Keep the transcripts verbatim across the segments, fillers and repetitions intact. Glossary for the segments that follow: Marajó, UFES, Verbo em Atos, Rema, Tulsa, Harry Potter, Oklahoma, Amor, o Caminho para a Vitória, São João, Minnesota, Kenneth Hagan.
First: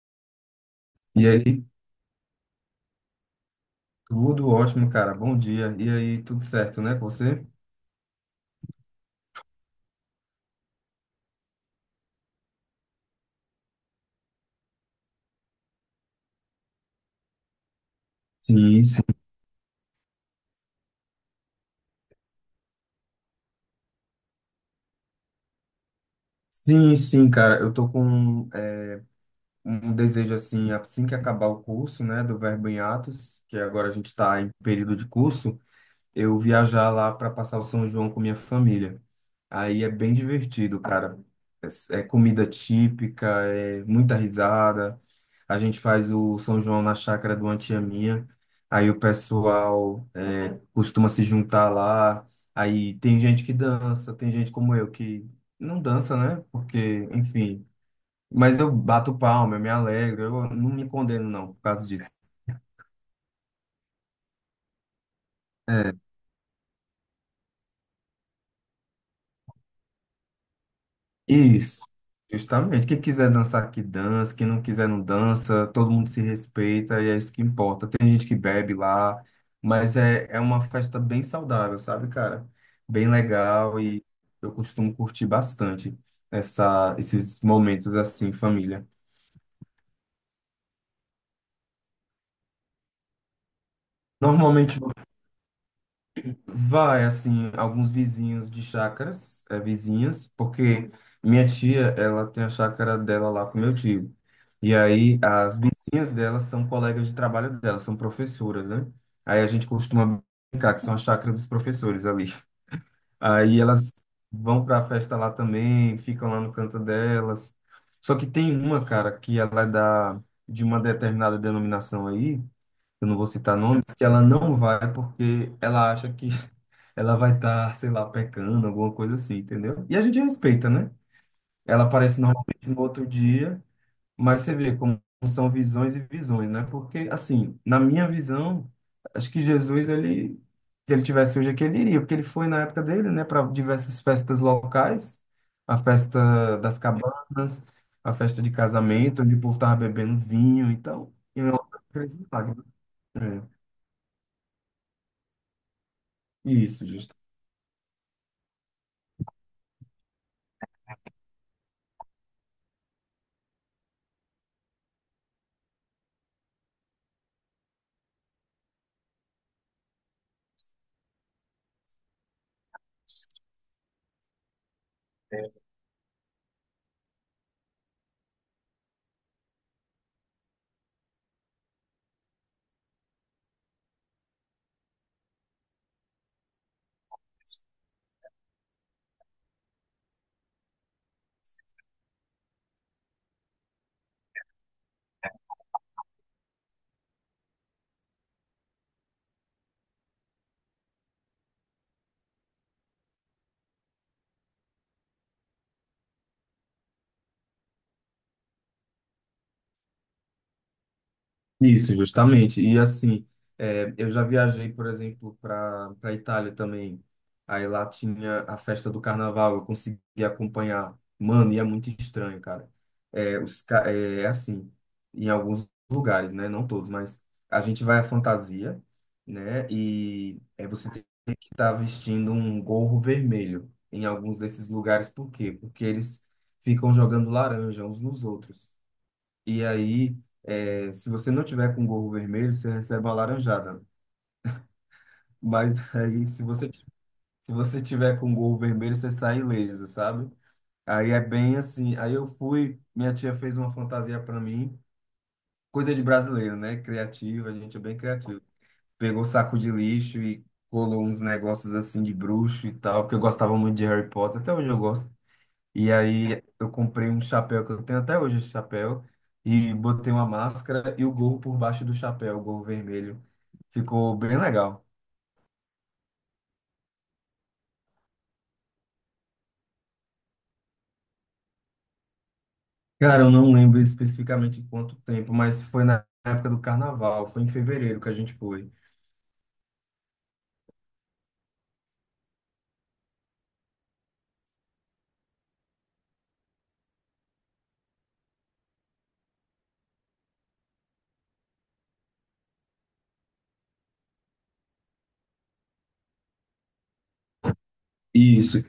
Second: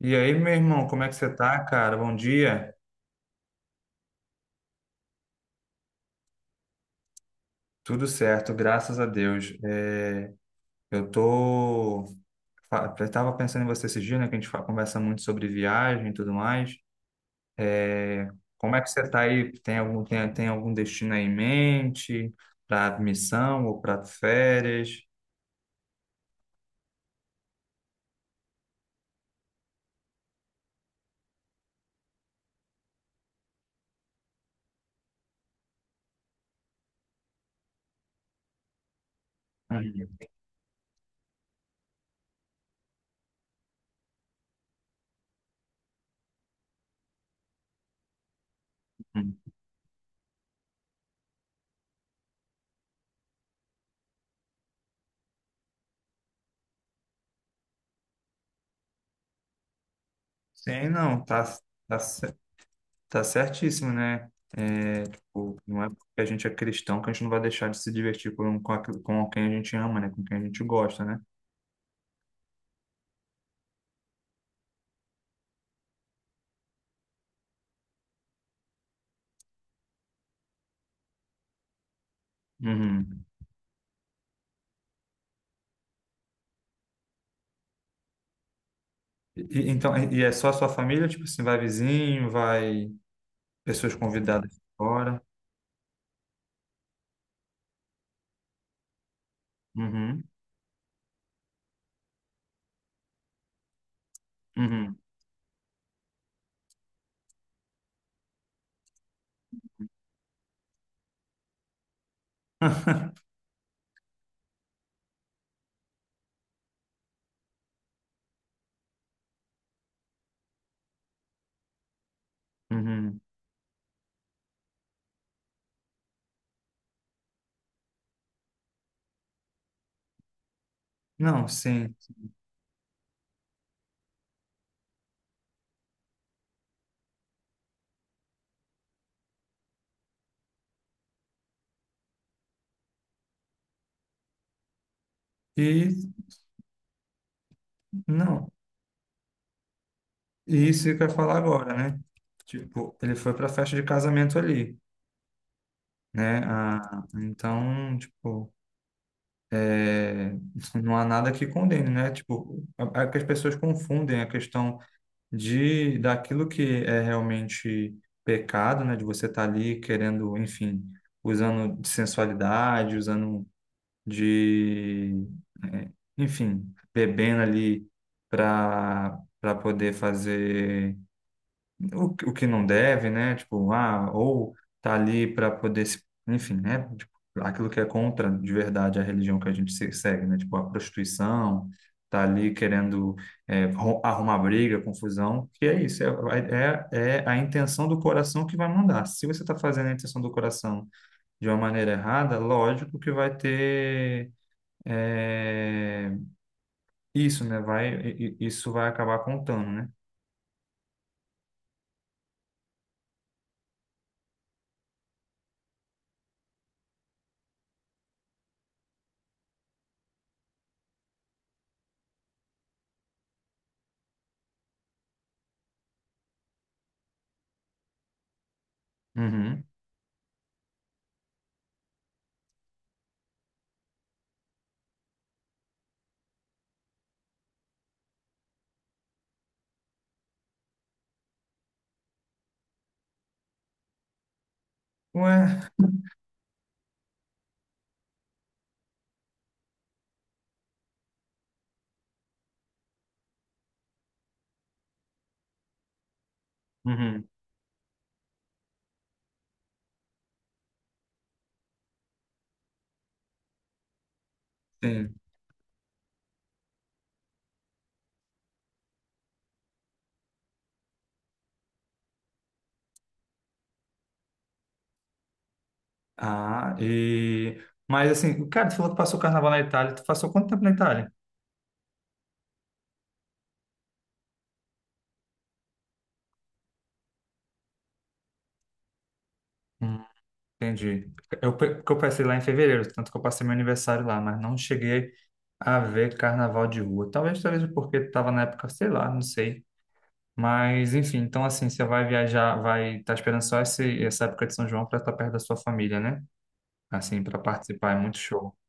E aí, meu irmão, como é que E você tá, aí, cara? Bom dia. tudo ótimo, cara. Bom dia. E aí, tudo certo, né, com você? Tudo certo, graças a Deus. É, eu tô. fa- Eu tava pensando em você esse dia, né? Que a gente fa- conversa muito sobre viagem e tudo mais. É, como é Sim, que sim. você tá aí? Tem algum, tem, tem algum destino aí em mente? Pra missão ou pra férias? Sim, sim, cara. Eu tô com é, um desejo, assim, assim que acabar o curso, né, do Verbo em Atos, que agora a gente tá em período de curso, eu viajar lá para passar o São João com minha família. Aí é bem Hum, divertido, cara. É, é comida típica, é muita risada. A gente faz o São João na chácara do uma tia minha. Aí o hum. pessoal costuma se juntar lá. Aí tem gente que dança, tem gente como eu que não dança, né? Porque, enfim. Mas eu bato palma, eu me alegro, eu não me Sim, não, condeno, tá, não, por causa tá, disso. Tá certíssimo, né? É, tipo, não é É, porque a gente é cristão que a gente não vai deixar de se divertir com, com, aqu- com quem a gente ama, né? Com quem a gente gosta, né? isso, justamente. Quem quiser dançar, que dança. Quem não quiser, não dança. Todo mundo se respeita e é isso que importa. Tem gente que bebe lá, mas é, é uma festa bem saudável, sabe, cara? Bem Uhum. legal e eu costumo curtir bastante essa, esses momentos assim, família. E, então, e e é só a sua família? Tipo assim, vai vizinho, vai pessoas convidadas de Normalmente fora? vai, assim, alguns vizinhos de chácaras, é, Uhum. vizinhas, porque minha tia, ela tem a chácara dela lá com meu tio. E Uhum. aí, as vizinhas dela são colegas de trabalho dela, são professoras, né? Aí a gente costuma brincar que são a chácara dos professores ali. Aí elas vão pra festa lá também, ficam lá no canto delas. Só que tem uma, cara, que ela é da, de uma determinada denominação aí, eu não Uhum. vou citar nomes, que ela não vai porque ela acha que ela vai estar, sei lá, pecando, alguma coisa assim, entendeu? E a gente respeita, né? Não, Ela sim. aparece normalmente no outro dia, mas você vê como são visões e visões, né? Porque, assim, na minha visão, acho que Jesus, ele, se ele tivesse hoje aqui, ele iria, porque ele foi na época dele, né, para diversas festas locais, a E festa das cabanas, a festa não. de casamento, onde o povo tava bebendo E vinho, isso que eu então, ia falar eu agora, né? acredito. Tipo, ele foi Né? para a festa de casamento ali, né? É, isso, Ah, então, tipo, é, não há nada que condene, né? Tipo, é que as pessoas confundem a questão de daquilo que é realmente pecado, né? De você estar ali querendo, enfim, usando de sensualidade, usando de, é, enfim, bebendo ali para para poder fazer o, que- o que não deve, né? Tipo, ah, ou tá ali para poder se, enfim, né? Tipo, aquilo que é contra de verdade a religião que a gente se- segue, né? Tipo, a prostituição, tá ali querendo é, ro- arrumar briga, confusão, que é isso, é, é, é a intenção do coração que vai mandar. Se você tá fazendo a intenção do coração de uma maneira errada, lógico que vai ter é, isso, né? Vai, i- i- isso vai acabar contando, né? Isso, justamente. E assim, é, eu já viajei, por exemplo, para para Itália também. Aí lá tinha a festa do carnaval, eu consegui acompanhar. Mano, e é muito estranho, cara. É, os, ca- é, é assim, em alguns lugares, né? Não todos, mas a gente vai à fantasia, Uhum. né? E é, você tem que estar vestindo um gorro vermelho em alguns desses lugares. Por quê? Porque eles ficam jogando laranja uns nos outros. E aí, é, se você não tiver com gorro vermelho, você recebe uma laranjada. Ué, Mas aí, se você, se você tiver com gorro vermelho, você sai ileso, sabe? Aí é bem assim. Aí eu fui, minha tia fez uma fantasia para mim, coisa de brasileiro, né? uhum. Criativo, a gente é bem criativo. Pegou saco de lixo e colou uns negócios assim de bruxo e tal, porque eu gostava muito de Harry Potter, até hoje eu gosto. Sim. E aí eu comprei um chapéu que eu tenho até hoje esse chapéu e botei uma máscara e o gorro por baixo do chapéu, o gorro vermelho. Ficou bem legal. Ah, e... Mas assim, cara, tu falou que passou o carnaval na Itália. Tu passou quanto tempo na Itália? Cara, eu não lembro especificamente quanto tempo, mas foi na época do carnaval, foi em fevereiro que a gente foi. Hum, entendi. Eu, pe- porque eu passei lá em fevereiro, tanto que eu passei meu aniversário lá, mas não cheguei a ver carnaval de rua. Talvez, talvez porque estava na época, sei lá, não sei. Mas, enfim, então assim, você vai viajar, vai estar esperando só esse, essa época de São João para estar perto da sua família, né? Assim, para participar. É muito show, Isso.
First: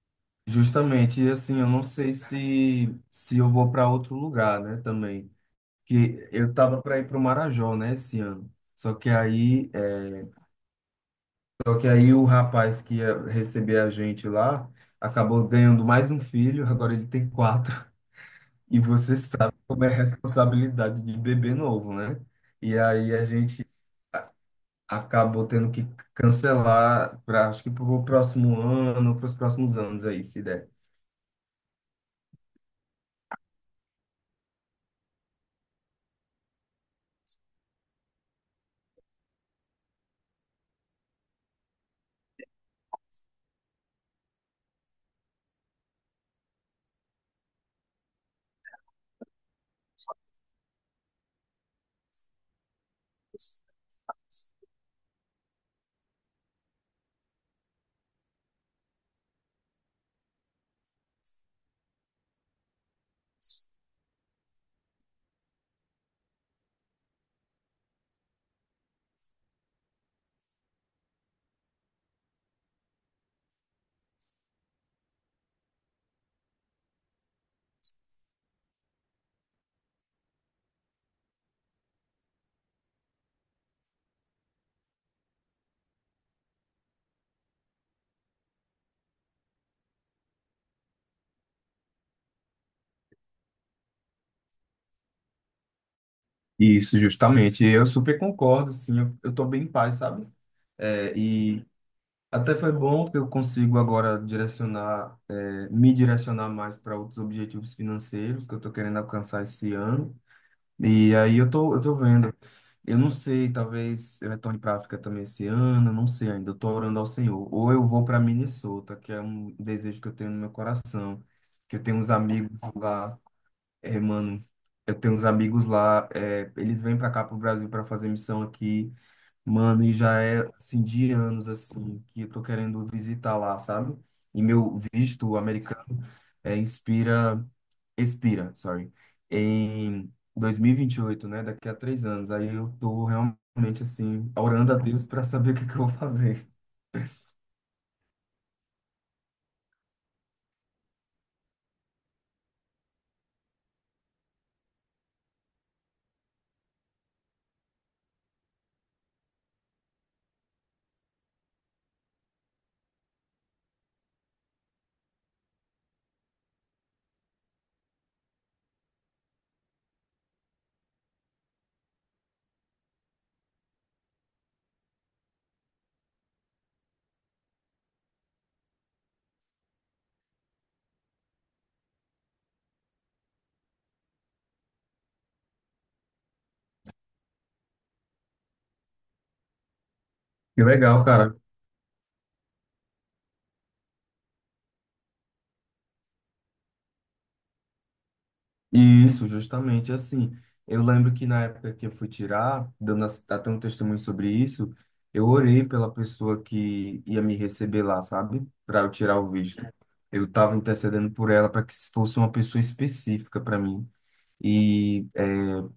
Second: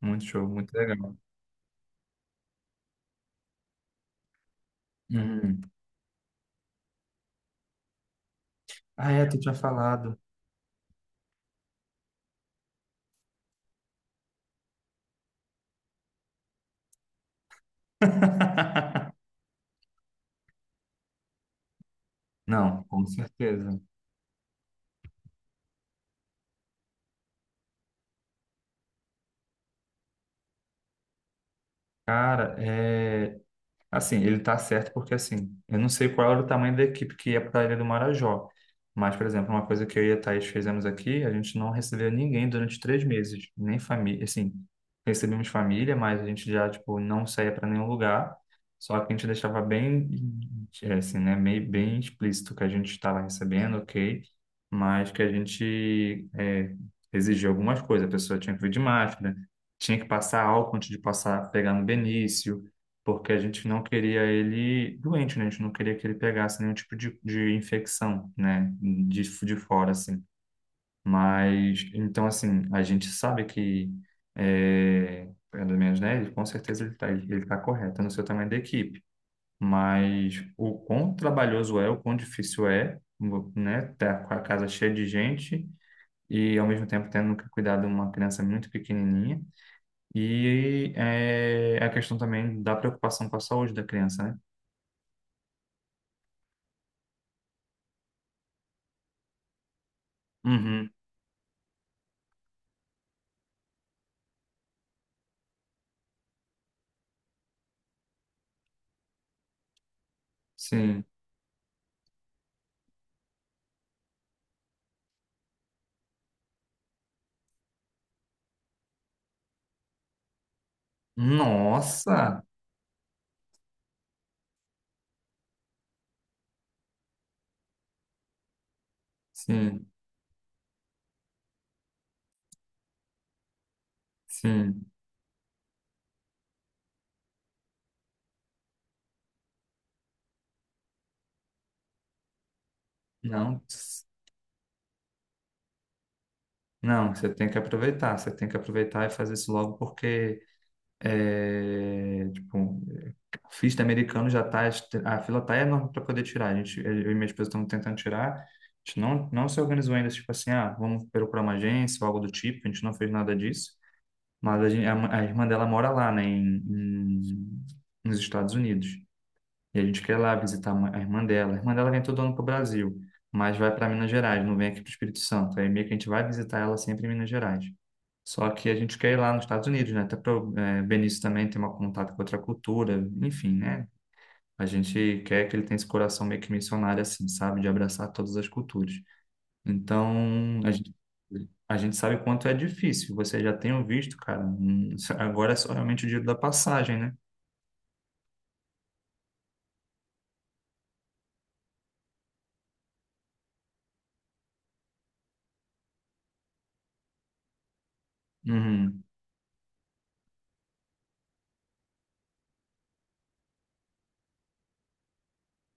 muito show, muito legal. Justamente, e assim, eu não sei se se eu vou para outro lugar, né, também. Uhum. Que eu tava para ir para o Marajó, né, esse ano. Só que Ah, é, tu tinha aí falado. Só que aí o rapaz que ia receber a gente lá acabou ganhando mais um filho, agora ele tem quatro. E você sabe como é a responsabilidade de bebê novo, né? E Não, com aí a gente certeza. acabou tendo que cancelar, pra, acho que para o próximo ano, para os próximos anos aí, se der. Cara, é, assim, ele tá certo porque, assim, eu não sei qual era o tamanho da equipe que ia para a Ilha do Marajó. Mas, por exemplo, uma coisa que eu e a Thaís fizemos aqui, a gente não recebeu ninguém durante três meses, nem família, assim, recebemos família, mas a gente já, tipo, não saía para nenhum lugar, só que a gente deixava bem, é, assim, né, meio, bem explícito que a gente estava recebendo, ok, mas que a gente é, exigia algumas coisas, a pessoa tinha que vir de máscara, tinha que passar álcool antes de passar, pegar no Benício, porque a gente não queria ele doente, né? A gente não queria que ele pegasse nenhum tipo de, de infecção, né? De, de fora, assim. Mas, então, assim, a gente sabe que, é, pelo menos, né? Ele, com certeza ele está ele tá correto no seu tamanho da equipe. Mas o quão trabalhoso é, o quão difícil é, né? Tá com a casa cheia de gente e, ao mesmo tempo, tendo que cuidar de uma criança muito pequenininha. E é, a questão também da preocupação com a saúde da criança, né? Isso, justamente. Eu super concordo, sim. Eu, eu tô bem em paz, sabe? Uhum, É, e até foi bom, porque eu consigo agora direcionar, eh, me direcionar mais para outros objetivos financeiros que eu estou querendo alcançar esse ano. sim. E aí eu tô, eu tô vendo. Eu não sei, talvez eu retorne para África também esse ano, eu não sei ainda. Eu tô orando ao Senhor. Ou eu vou para Minnesota, que é um desejo que eu tenho no meu coração, que eu tenho uns Nossa! amigos lá, eh, mano. Eu tenho uns amigos lá, eh, eles vêm para cá para o Brasil para fazer missão aqui. Mano, Sim, e já é assim de anos assim que eu tô querendo visitar lá, sabe? E meu sim. visto americano é, inspira, expira, sorry, em dois mil e vinte e oito, né? Daqui a três anos. Aí eu tô Não, realmente s- assim orando a Deus para saber o que que eu vou fazer. não, você tem que aproveitar, você tem que aproveitar e fazer isso logo porque é, tipo, o F I T americano já tá, est- a fila tá enorme para poder tirar. A gente, eu e minha esposa estamos tentando tirar. A gente não, não se organizou ainda, tipo assim, ah, vamos procurar uma agência ou algo do tipo, a gente não fez nada disso. Mas a, gente, a, ma- a irmã dela mora lá, né, em, em- nos Estados Unidos. E a gente quer ir lá visitar a mãe- a irmã dela. A irmã dela vem todo ano para o Brasil, mas vai para Minas Gerais, não vem aqui para o Espírito Santo. Aí meio que a gente vai visitar ela sempre em Minas Gerais. Só que a gente quer ir lá nos Estados Unidos, né? Até para o eh, Benício também ter um contato com outra cultura, enfim, né? A gente quer que ele tenha esse coração meio que missionário, assim, sabe? De abraçar todas as culturas. Então, Que a gente, legal, cara. a gente sabe o quanto é difícil. Você já tem o visto, cara. Hum, Agora é só realmente o dinheiro da passagem, né? Isso, justamente assim. Eu lembro que na época que eu fui tirar, dando as- até um testemunho sobre isso, eu orei pela pessoa que ia me receber lá, sabe? Para eu Uhum. tirar o visto. Eu estava intercedendo por ela para que fosse uma pessoa específica para mim. E é,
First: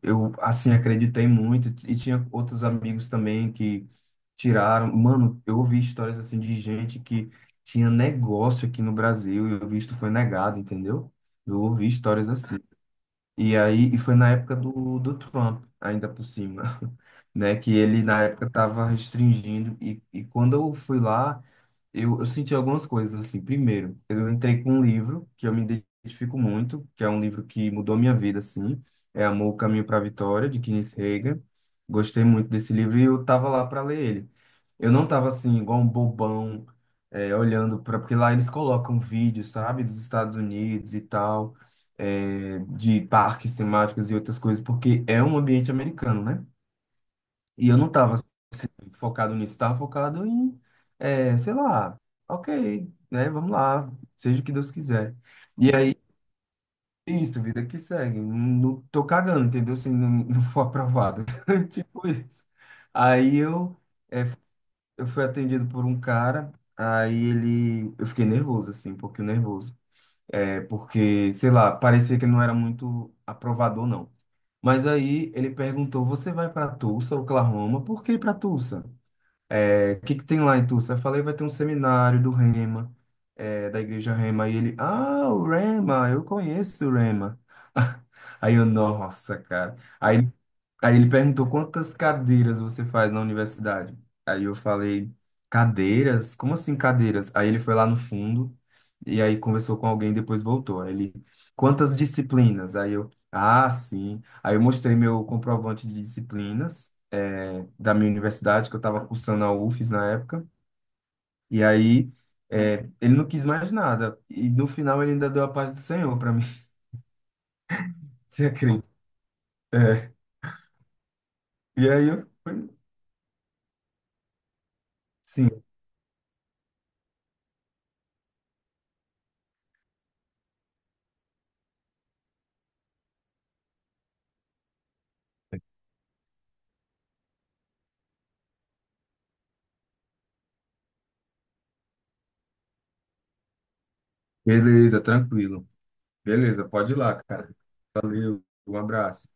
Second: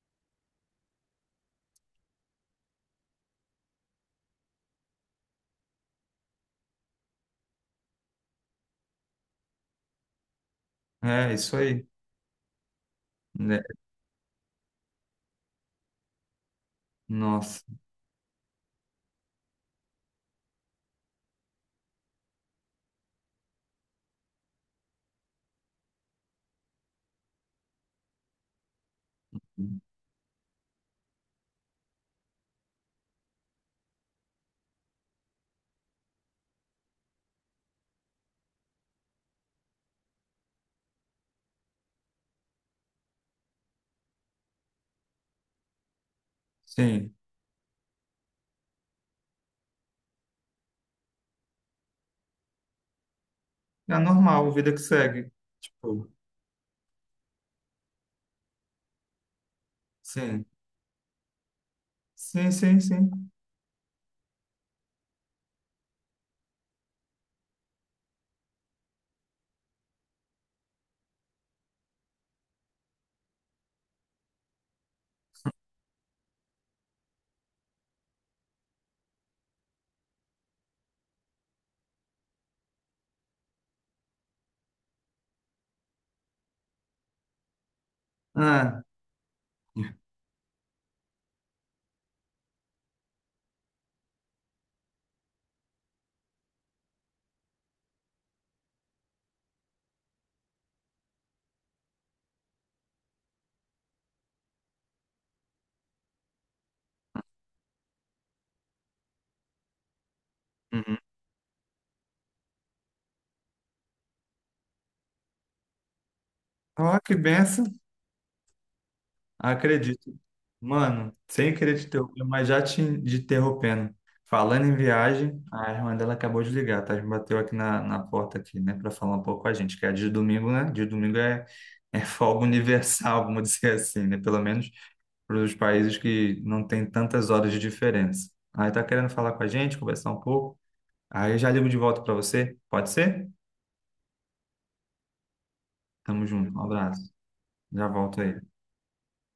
eu, assim, acreditei muito. E tinha outros amigos também que tiraram. Mano, eu ouvi histórias assim de gente que tinha negócio aqui no Brasil e o visto foi negado, entendeu? É, isso Eu ouvi aí. histórias assim. E Né? aí, e foi na época do, do Trump, ainda por cima, né? Nossa. Que ele, na época, estava restringindo. E, e quando eu fui lá, eu, eu senti algumas coisas, assim. Primeiro, eu entrei com um livro que eu me identifico muito, que é um livro que mudou minha vida, assim. É Amor, o Caminho para a Vitória, de Kenneth Hagan. Gostei muito desse livro e eu tava lá para ler ele. Eu não tava, assim, igual um bobão, é, olhando para... Porque lá eles colocam vídeos, sabe? Dos Estados Unidos e tal é, de parques temáticos e outras coisas, porque é um ambiente americano, né? Sim. E eu não estava focado nisso, estava focado em, é, sei lá, ok, né? Vamos lá, É seja o normal, que Deus vida que quiser. segue. E aí, Tipo, isso, vida que segue. Não, não tô cagando, entendeu? Se não, não sim. for aprovado. Tipo isso. Sim, sim, sim. Aí eu, é, eu fui atendido por um cara, aí ele. Eu fiquei nervoso, assim, um pouquinho nervoso. É, porque, sei lá, parecia que ele não era muito aprovador, não. Mas aí ele perguntou: Você vai para Tulsa, Oklahoma? Por que para Tulsa? É, o que que tem lá em Tulsa? Eu falei, vai ter um seminário do Rema, é, da igreja Rema. E ele, ah, o Rema, eu conheço o Rema. Aí eu, Ah, nossa, cara. Aí, aí ele perguntou, quantas cadeiras você faz na universidade? Aí eu falei, cadeiras? Como assim cadeiras? Aí ele foi lá no fundo e aí conversou com alguém, depois voltou. Aí ele, quantas disciplinas? Aí eu, ah, sim. Aí eu mostrei meu comprovante de disciplinas é, da minha universidade, que eu estava cursando a U F E S na época. uhum. E aí, é, ele não quis mais nada. E no final, ele ainda deu a paz do Senhor para mim. Ó, que benção. Você acredita? É. Acredito. Mano, sem querer te E aí, interromper, eu mas já fui, te te interrompendo. Falando em viagem, sim, a irmã dela acabou de ligar, tá? Bateu aqui na, na porta aqui, né? Pra falar um pouco com a gente, que é de domingo, né? De domingo é, é folga universal, vamos dizer assim, né? Pelo menos para os países que não tem tantas horas de diferença. Aí tá querendo falar com a gente, conversar um pouco. Aí eu já ligo de volta para você. Pode ser? beleza, tranquilo. Tamo junto. Um Beleza, pode ir abraço. lá, cara. Já volto aí. Valeu, um abraço.